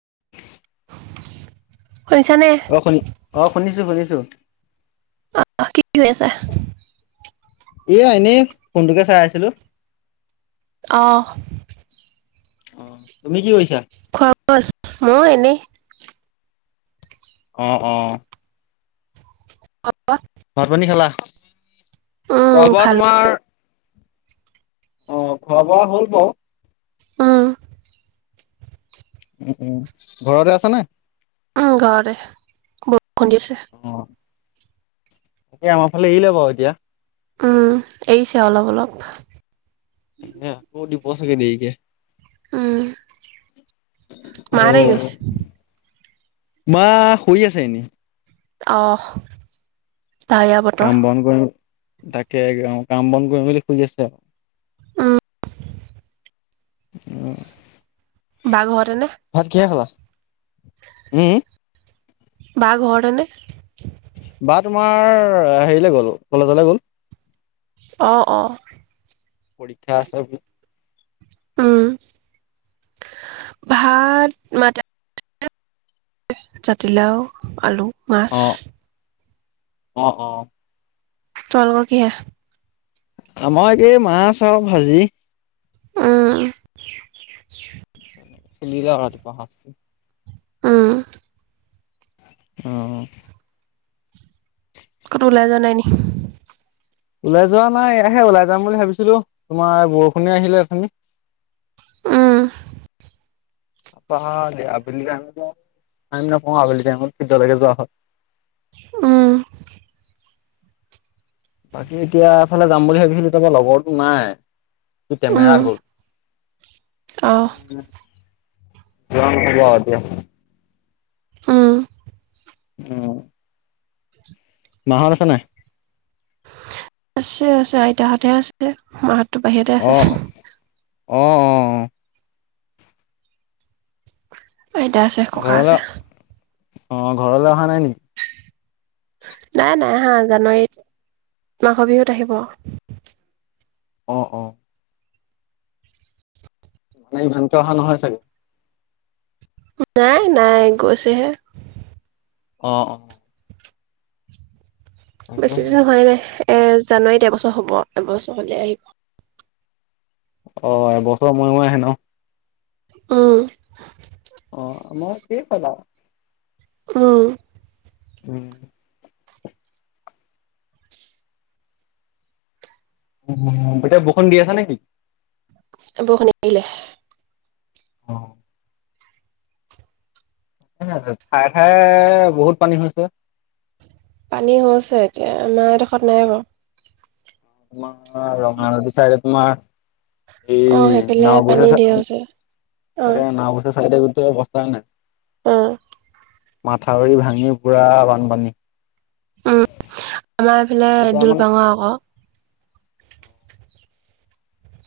[unintelligible] [unintelligible] অ শুনি অ শুনিছো শুনিছো। আহ কি কৈ আছে। এ এনেই ফোনটোকে চাই আছিলো। অহঁ। অ তুমি কি কৰিছা? খোৱা হ'ল, মই এনেই অ, অ। অ। ভাতপানী খালা, উম খোৱা বোৱা খালো তোমাৰ। অ খোৱা বোৱা হ'ল বাও। উম উম উম ঘৰতে আছা নে? উম ঘৰতে বৰষুণ দিছে। এ আমাৰ ফালে এৰিলে বাৰু এতিয়া। উম এৰিছে অলপ অলপ। তাকে আকৌ দিব চাগে দেৰিকে। উম, অ মাহতে কি কৈছে? মা শুই আছে এনেই। অহ। ডাৱৰীয়া বতৰ কাম বন কৰিম তাকে কাম বন কৰিম মেলি শুই আছে আৰু ওম্। অ। বা ঘৰতে নে? উম। বা ঘৰতে নে? বা তোমাৰ হেৰিলৈ গ'ল, কলেজলে গ'ল। অ-অ পৰীক্ষা আছে। উম ভাত মাতা জাতিলাও, আলু, মাছ। অ-অ তোমালোকৰ কি হে? আমাৰ একেই মাছ আৰু ভাজি উম। লীলা ঘৰত ৰাতিপুৱা সাঁচটো উম। অহ কতো ওলাই যোৱা নাই নি? ওলাই যোৱা নাই এয়াহে ওলাই যাম বুলি ভাবিছিলো। তোমাৰ বৰষুণে আহিলে উথনি। উম। পহা দে আবিলি টাইম আমি নপহো আবেলি টাইমত। সিদ্ধ ভাগে যোৱা হয়। উ। বাকী এতিয়া এফালে যাম বুলি ভাবিছিলো, তাৰপৰা লগৰটো নাই। সি উম কেমেৰা গ'ল। অহ। [unintelligible] হব দিয়া। অহ। অ। মাহঁত আছে নাই? আছে, আছে। আইতাহঁতে আছে। মাহঁত অহ, অ-অ-অ। আইতা আছে, ককা ঘৰলৈ আছে। অ ঘৰলৈ অহা নাই নেকি? নাই, নাই আহা। জানুৱাৰীত মাঘৰ বিহুত আহিব। অ, অ। মানে ইভানকে অহা নহয় চাগে। নাই, নাই। গৈছেহে। অ। তাকেহে বেছিদিন হোৱাই নাই। এ জানুৱাৰীত এবছৰ হ'ব, এবছৰ হলে আহিব। অ এবছৰ মূৱে মুৱে আহে ন? অহ। অ আমাৰ কে ফলা অ। ও। এতিয়া বৰষুণ দি আছে নেকি? বৰষুণ এৰিলে। অ। ঠায়ে ঠায়ে বহুত পানী হৈছে। পানী হৈছে এতিয়া। আমাৰ এডোখৰত নাই বাৰু। তোমাৰ ৰঙানদী ছাগে তোমাৰ অ সেইফালে পানী ঢেৰ [unintelligible] হৈছে অ অৱস্থাই নাই। অ। মাথাউৰি ভাঙি পুৰা বানপানী। উম, আমাৰ এইফালে এতিয়া মানে দলপাঙৰ আকৌ।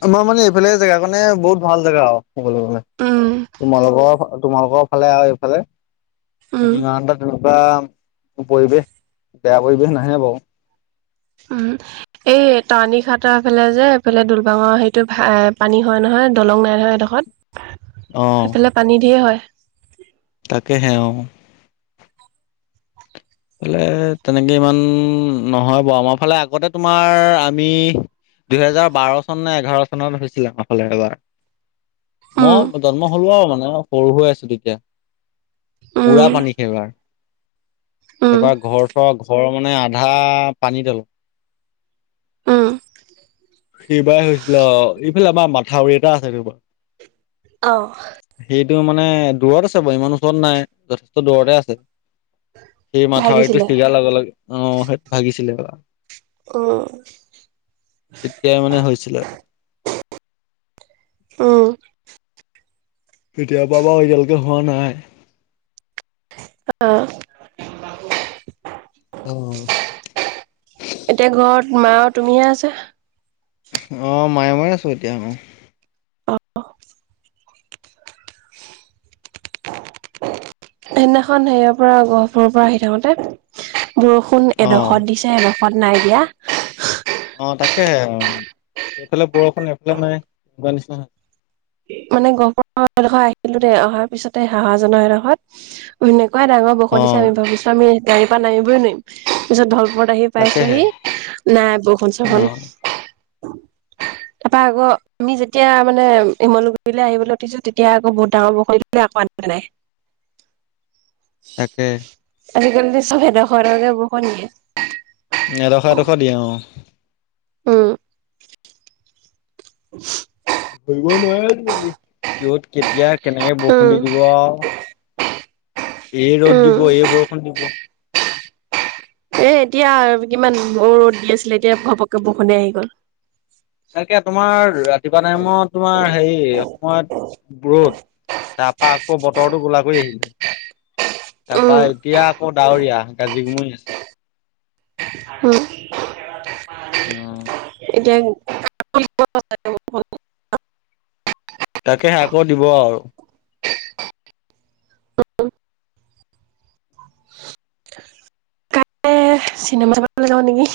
আমাৰ মানে এইফালে জেগাকণে বহুত ভাল জেগা আও কবলে গলে। উম তোমালোকৰ তোমালোকৰ ফালে আৰু এইফালে উম [unintelligible] বা পৰিৱেশ বেয়া পৰিৱেশ নাহে বাওঁ। উম এই তৰানি খাটৰ ফালে যে এইফালে দুলবাঙৰ হেইটো পানী হয় নহয়। দলং নাই নয় এডোখৰত। সেইফালে পানী ধেই হয়। তাকে হেৱ এফালে তেনেকে ইমান নহয় বাৰু। আমাৰ ফালে আগতে তোমাৰ আমি দুহেজাৰ বাৰ চন নে এঘাৰ চনত হৈছিলে আমাৰ ফালে এবাৰ। উম, মই জন্ম হলো আৰু মানে সৰু হৈ আছো তেতিয়া। উম, পুৰা পানী সেইবাৰ। উম, এইবাৰ ঘৰ-চৰ ঘৰৰ মানে আধা পানী উম। তলত। সেইবাই হৈছিল আও। ইফালে আমাৰ মাথাউৰি এটা আছে এইডোখৰত। অ। এইটো মানে দূৰত আছে বাৰু ইমান ওচৰত নাই যথেষ্ট দূৰতে আছে। সেই মাথাউৰিটো ভাগিছিলে। ছিগা লগে লগে অহ সেইটো ভাগিছিলে কা উম, তেতিয়াই মানে হৈছিলে। অ কেতিয়াবাবা এতিয়ালৈকে হোৱা নাই আহ। অ এতিয়া ঘৰত মা আৰু তুমিহে আছা অঁ মায়ে ময়ে আছো এতিয়া অ অ অহ সেইদিনাখন হেৰিয়ৰ পৰা গহপুৰৰ পৰা আহি থাকোতে বৰষুণ অ', এডোখৰত দিছে এড- খত নাই দিয়া অ তাকেহে এইফালে বৰষুণ এইফালে নাই কোৱানিচিনা মানে গহপুৰৰ এডোখৰ আহিলো দে অহাৰ পিছতে হাহাজানৰ এডখত উইনে কোৱা ডাঙৰ বৰষুণ দিছে অ', আমি ভাবিছো আমি গাড়ী পৰা নামিবই নোৱাৰিম। পিছত ভৱ- ঘৰত আহি তাকেহে পাইছোহি নাই বৰষুন চখন অ', তাপা আকৌ আমি যেতিয়া মানে ইমলু- গুৰিলে আহিবলৈ উঠিছো তেতিয়া আকৌ বহুত ডাঙৰ বৰষুণ দিলে আকৌ ইয়াত নাই। তাকে আজিকালি চব এদখৰ এদখৰ কে বৰষুণ দিয়ে। এডশ এডশ দিয়ে অ উম ধৰিব নোৱাৰে আজি কালি কিহত কেতিয়া কেনেকে বৰষুণ উম, দি দিব আও এই ৰ'দ উম, দিব এই বৰষুণ দিব এ এতিয়া কিমান ৰ'দ দি আছিলে এতিয়া ঘপককে বৰষুণে আহি গ'ল। এনেকে তোমাৰ ৰাতিপুৱা টাইমত তোমাৰ হেৰি সময়ত ৰ'দ। তাৰ পৰা আকৌ বতৰতো কোলা কৰি আহিছে তাৰ পৰা উম, এতিয়া আকৌ ডাৱৰীয়া গাজি গুমৰি আছে উম, অ এতিয়া [unintelligible] তাকে আকৌ দিব আৰু অ কাইলে চিনেমা চাব লে জাওঁ নেকি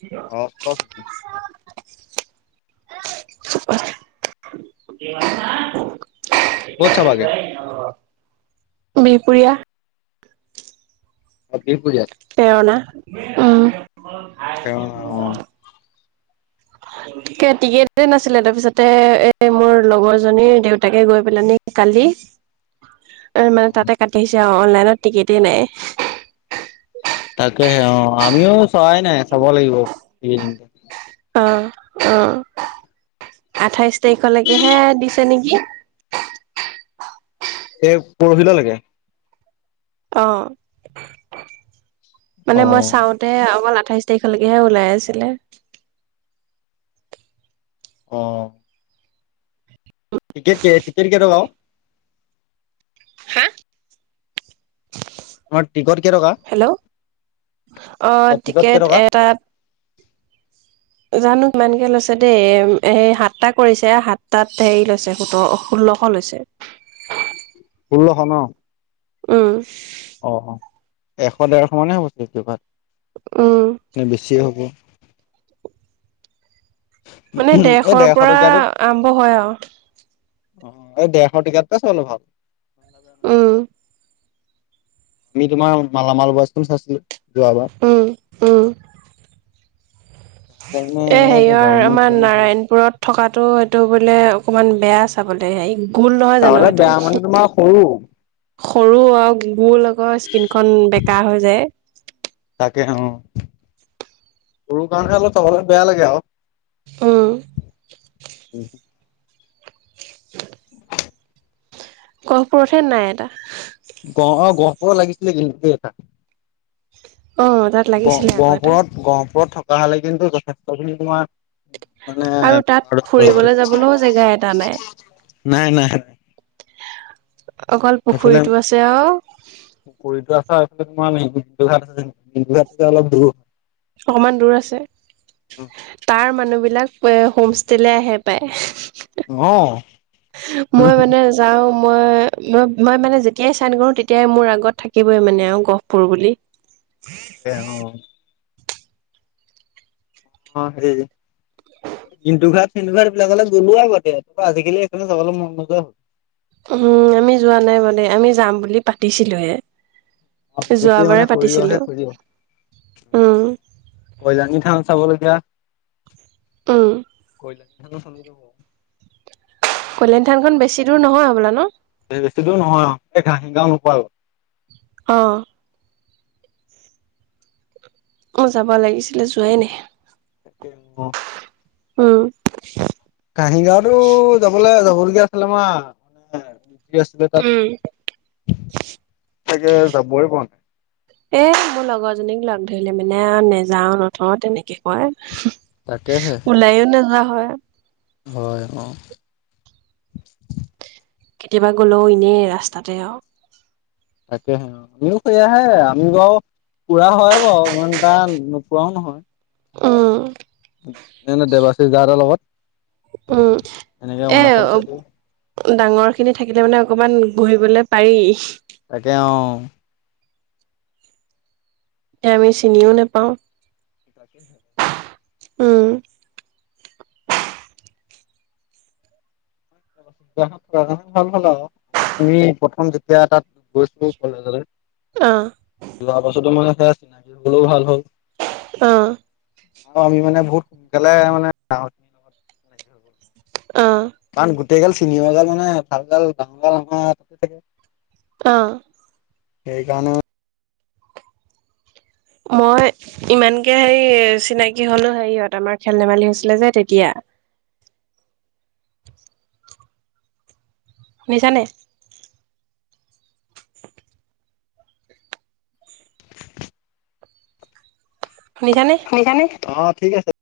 [unintelligible] চাবাগে [unintelligible] বিহপুৰীয়া সতী পূজা পেৰনা অ', অ উম টিকে টিকেটে নাছিলে তাৰপিছতে এ মোৰ মোৰ লগৰজনীৰ দেউতাকে গৈ পেলা আনি কালি মানে তাতে কাটি আহিছে আৰু অনলাইনত টিকেটে নাই। তাকেহে অ আমিও চোৱাই নাই চাব লাগিব। অ অ আঠাইশ তাৰিখলৈকেহে দিছে নেকি। এই পৰহিল লৈকে অ মানে অ মই চাওঁতে অকল আ- আঠাইশ তাৰিখলৈকেহে ওলাই আছিলে। অ টিকেট কে টিকেট কেটকা আওঁ হা? তোমাৰ টিকট কেই টকা হেল্ল' অ টিকট টিকেট কেই টকা এটাত জানো কিমানকে লৈছে দেই এই সাতটা কৰিছে সাতটাত হেৰি লৈছে সোতৰ ষোল্লশ লৈছে। চ শোল্লষ ন উম। অ অ এশ ডেৰশ মানে উম হ'বতিভাত নে বেছিয়ে হ'ব। মানে এই দৰেশৰ ডেৰশ পৰা টকীয়াটোত আৰম্ভ হয় আৰু। এই ডেৰশ টিকেতটোতে চাবলৈ ভাল উম আমি তোমাৰ মালামাল বয়স্খন চাইছিলো যোৱাবাৰ। [inaudible] এহ, সেইকাৰণে হেৰিয় যাওঁ নে আমাৰ কি ভাবিছো। নাৰায়ণপুৰত থকাতটো এইটো বোলে। অকমান বেয়া চাবলে হে গোল নহয় জানো চাবলে বেয়া মানে তোমাৰ সেইটো সৰু সৰু আৰু গুৰ লগৰ স্কিনখন বেকাৰ হৈ যে। তাকে অ সৰু গান খে অল চবলৈ বেয়া লাগে আৰু উম। উ গহপুৰতহে নাই এটা। ক' লাগিছিলে কিন্তু এটা। অ তাত গ লাগিছিলে আকৌ এটা গহপুৰত-গহপুৰত থকা হলে কিন্তু যথেষ্টখিনি তোমাৰ মানে আৰু তাত বেপাৰ ভাল ফুৰিবলৈ যাবলৈও জেগা এটা নাই নাই - নাই। অকল সেইফালে পুখুৰীটো আছে আৰু কৰি থোৱা হয় কোমাল অলপ ধৰি অকমান দূৰ আছে তাৰ মানুহবিধ বিলাক হোম ষ্টেলে আহে পায় অ', মই মানে যাও। মই - মই মানে যেতিয়াই চাইন কৰো তেতিয়াই মোৰ আগত থাকিবই মানে আৰু গহপুৰ বুলি। দে অহ', অহ', সেইটো কিন্তু ঘাট। ইনুভাৰ ব্লগলে গলোৱা আগতে আজিকালি সেইণে চব মন নজোৱা হ'ল। [unintelligible] উম আমি যোৱা নাই মানে আমি যাম বুলি পাতিছিলোহে অ গোটেই মানে যোৱাবাৰে পাতিছিলো সৰিয়হে উম সৰিয়হ অজানি থা চাবলগীয়া উম কলা চল যাব [unintelligible] কল্যাণ থানখন বেছি দূৰ নহয় হ'বলা ন। বেছি দূৰ নহয় এক ঘাহি গাও নোপোৱা আৰু। অহ', অহ ', যাব লাগিছিলে যোৱাই নাই। তাকেই অহ ', উম, কাহিগাওতো যাবলৈ যাবলগীয়া আছিলে আমাৰ মানে। কি আছিলে উম তাত তাকে যাবই পৰা নাই। এই, মোৰ লগৰজনীক লগ ধৰিলে মানে নেযাও নথও তেনেকে কয়। তাকেহে ওলাইও নাযাও হয় হয়, অহ', কেতিয়াবা গ'লেও এনেই ৰাস্তাতে আৰু। তাকে হে আমিও সৈ আহে, আমি বাও পুৰা হয় বাৰু ইমান এটা নোপোৱাও নহয়। উম, এ দেৱাশীস দা হতৰ লগত। উম, এনেকে এ অৰুণাচল চাইডে ডাঙৰ খিনি থাকিলে মানে অকমান বহিবলৈ পাৰি। তাকে অহ', এ আমি চিনিও নেপাওঁ। [inaudible] উম। [unintelligible] আমি প্ৰথম যেতিয়া তাত গৈছো কলেজলে আ। যোৱা বছৰটো মানে সেয়া চিনাকি হলেও ভাল হল। অ অহ আমি মানে বহুত সোনকালে মানে [unintelligible] অ কাৰণ গোটেই গাল চিনিৱৰ গাল মানে ভাল গাল ডাঙৰ গাল আমাৰ [unintelligible] অ'। সেই কাৰণে মই ইমানকে হেৰি চিনাকি হলো হেৰিয়ত আমাৰ খেল ধেমালি হৈছিলে যে তেতিয়া। [inaudible] শুনিছানে? [inaudible] শুনিছানে? অ' ঠিক আছে।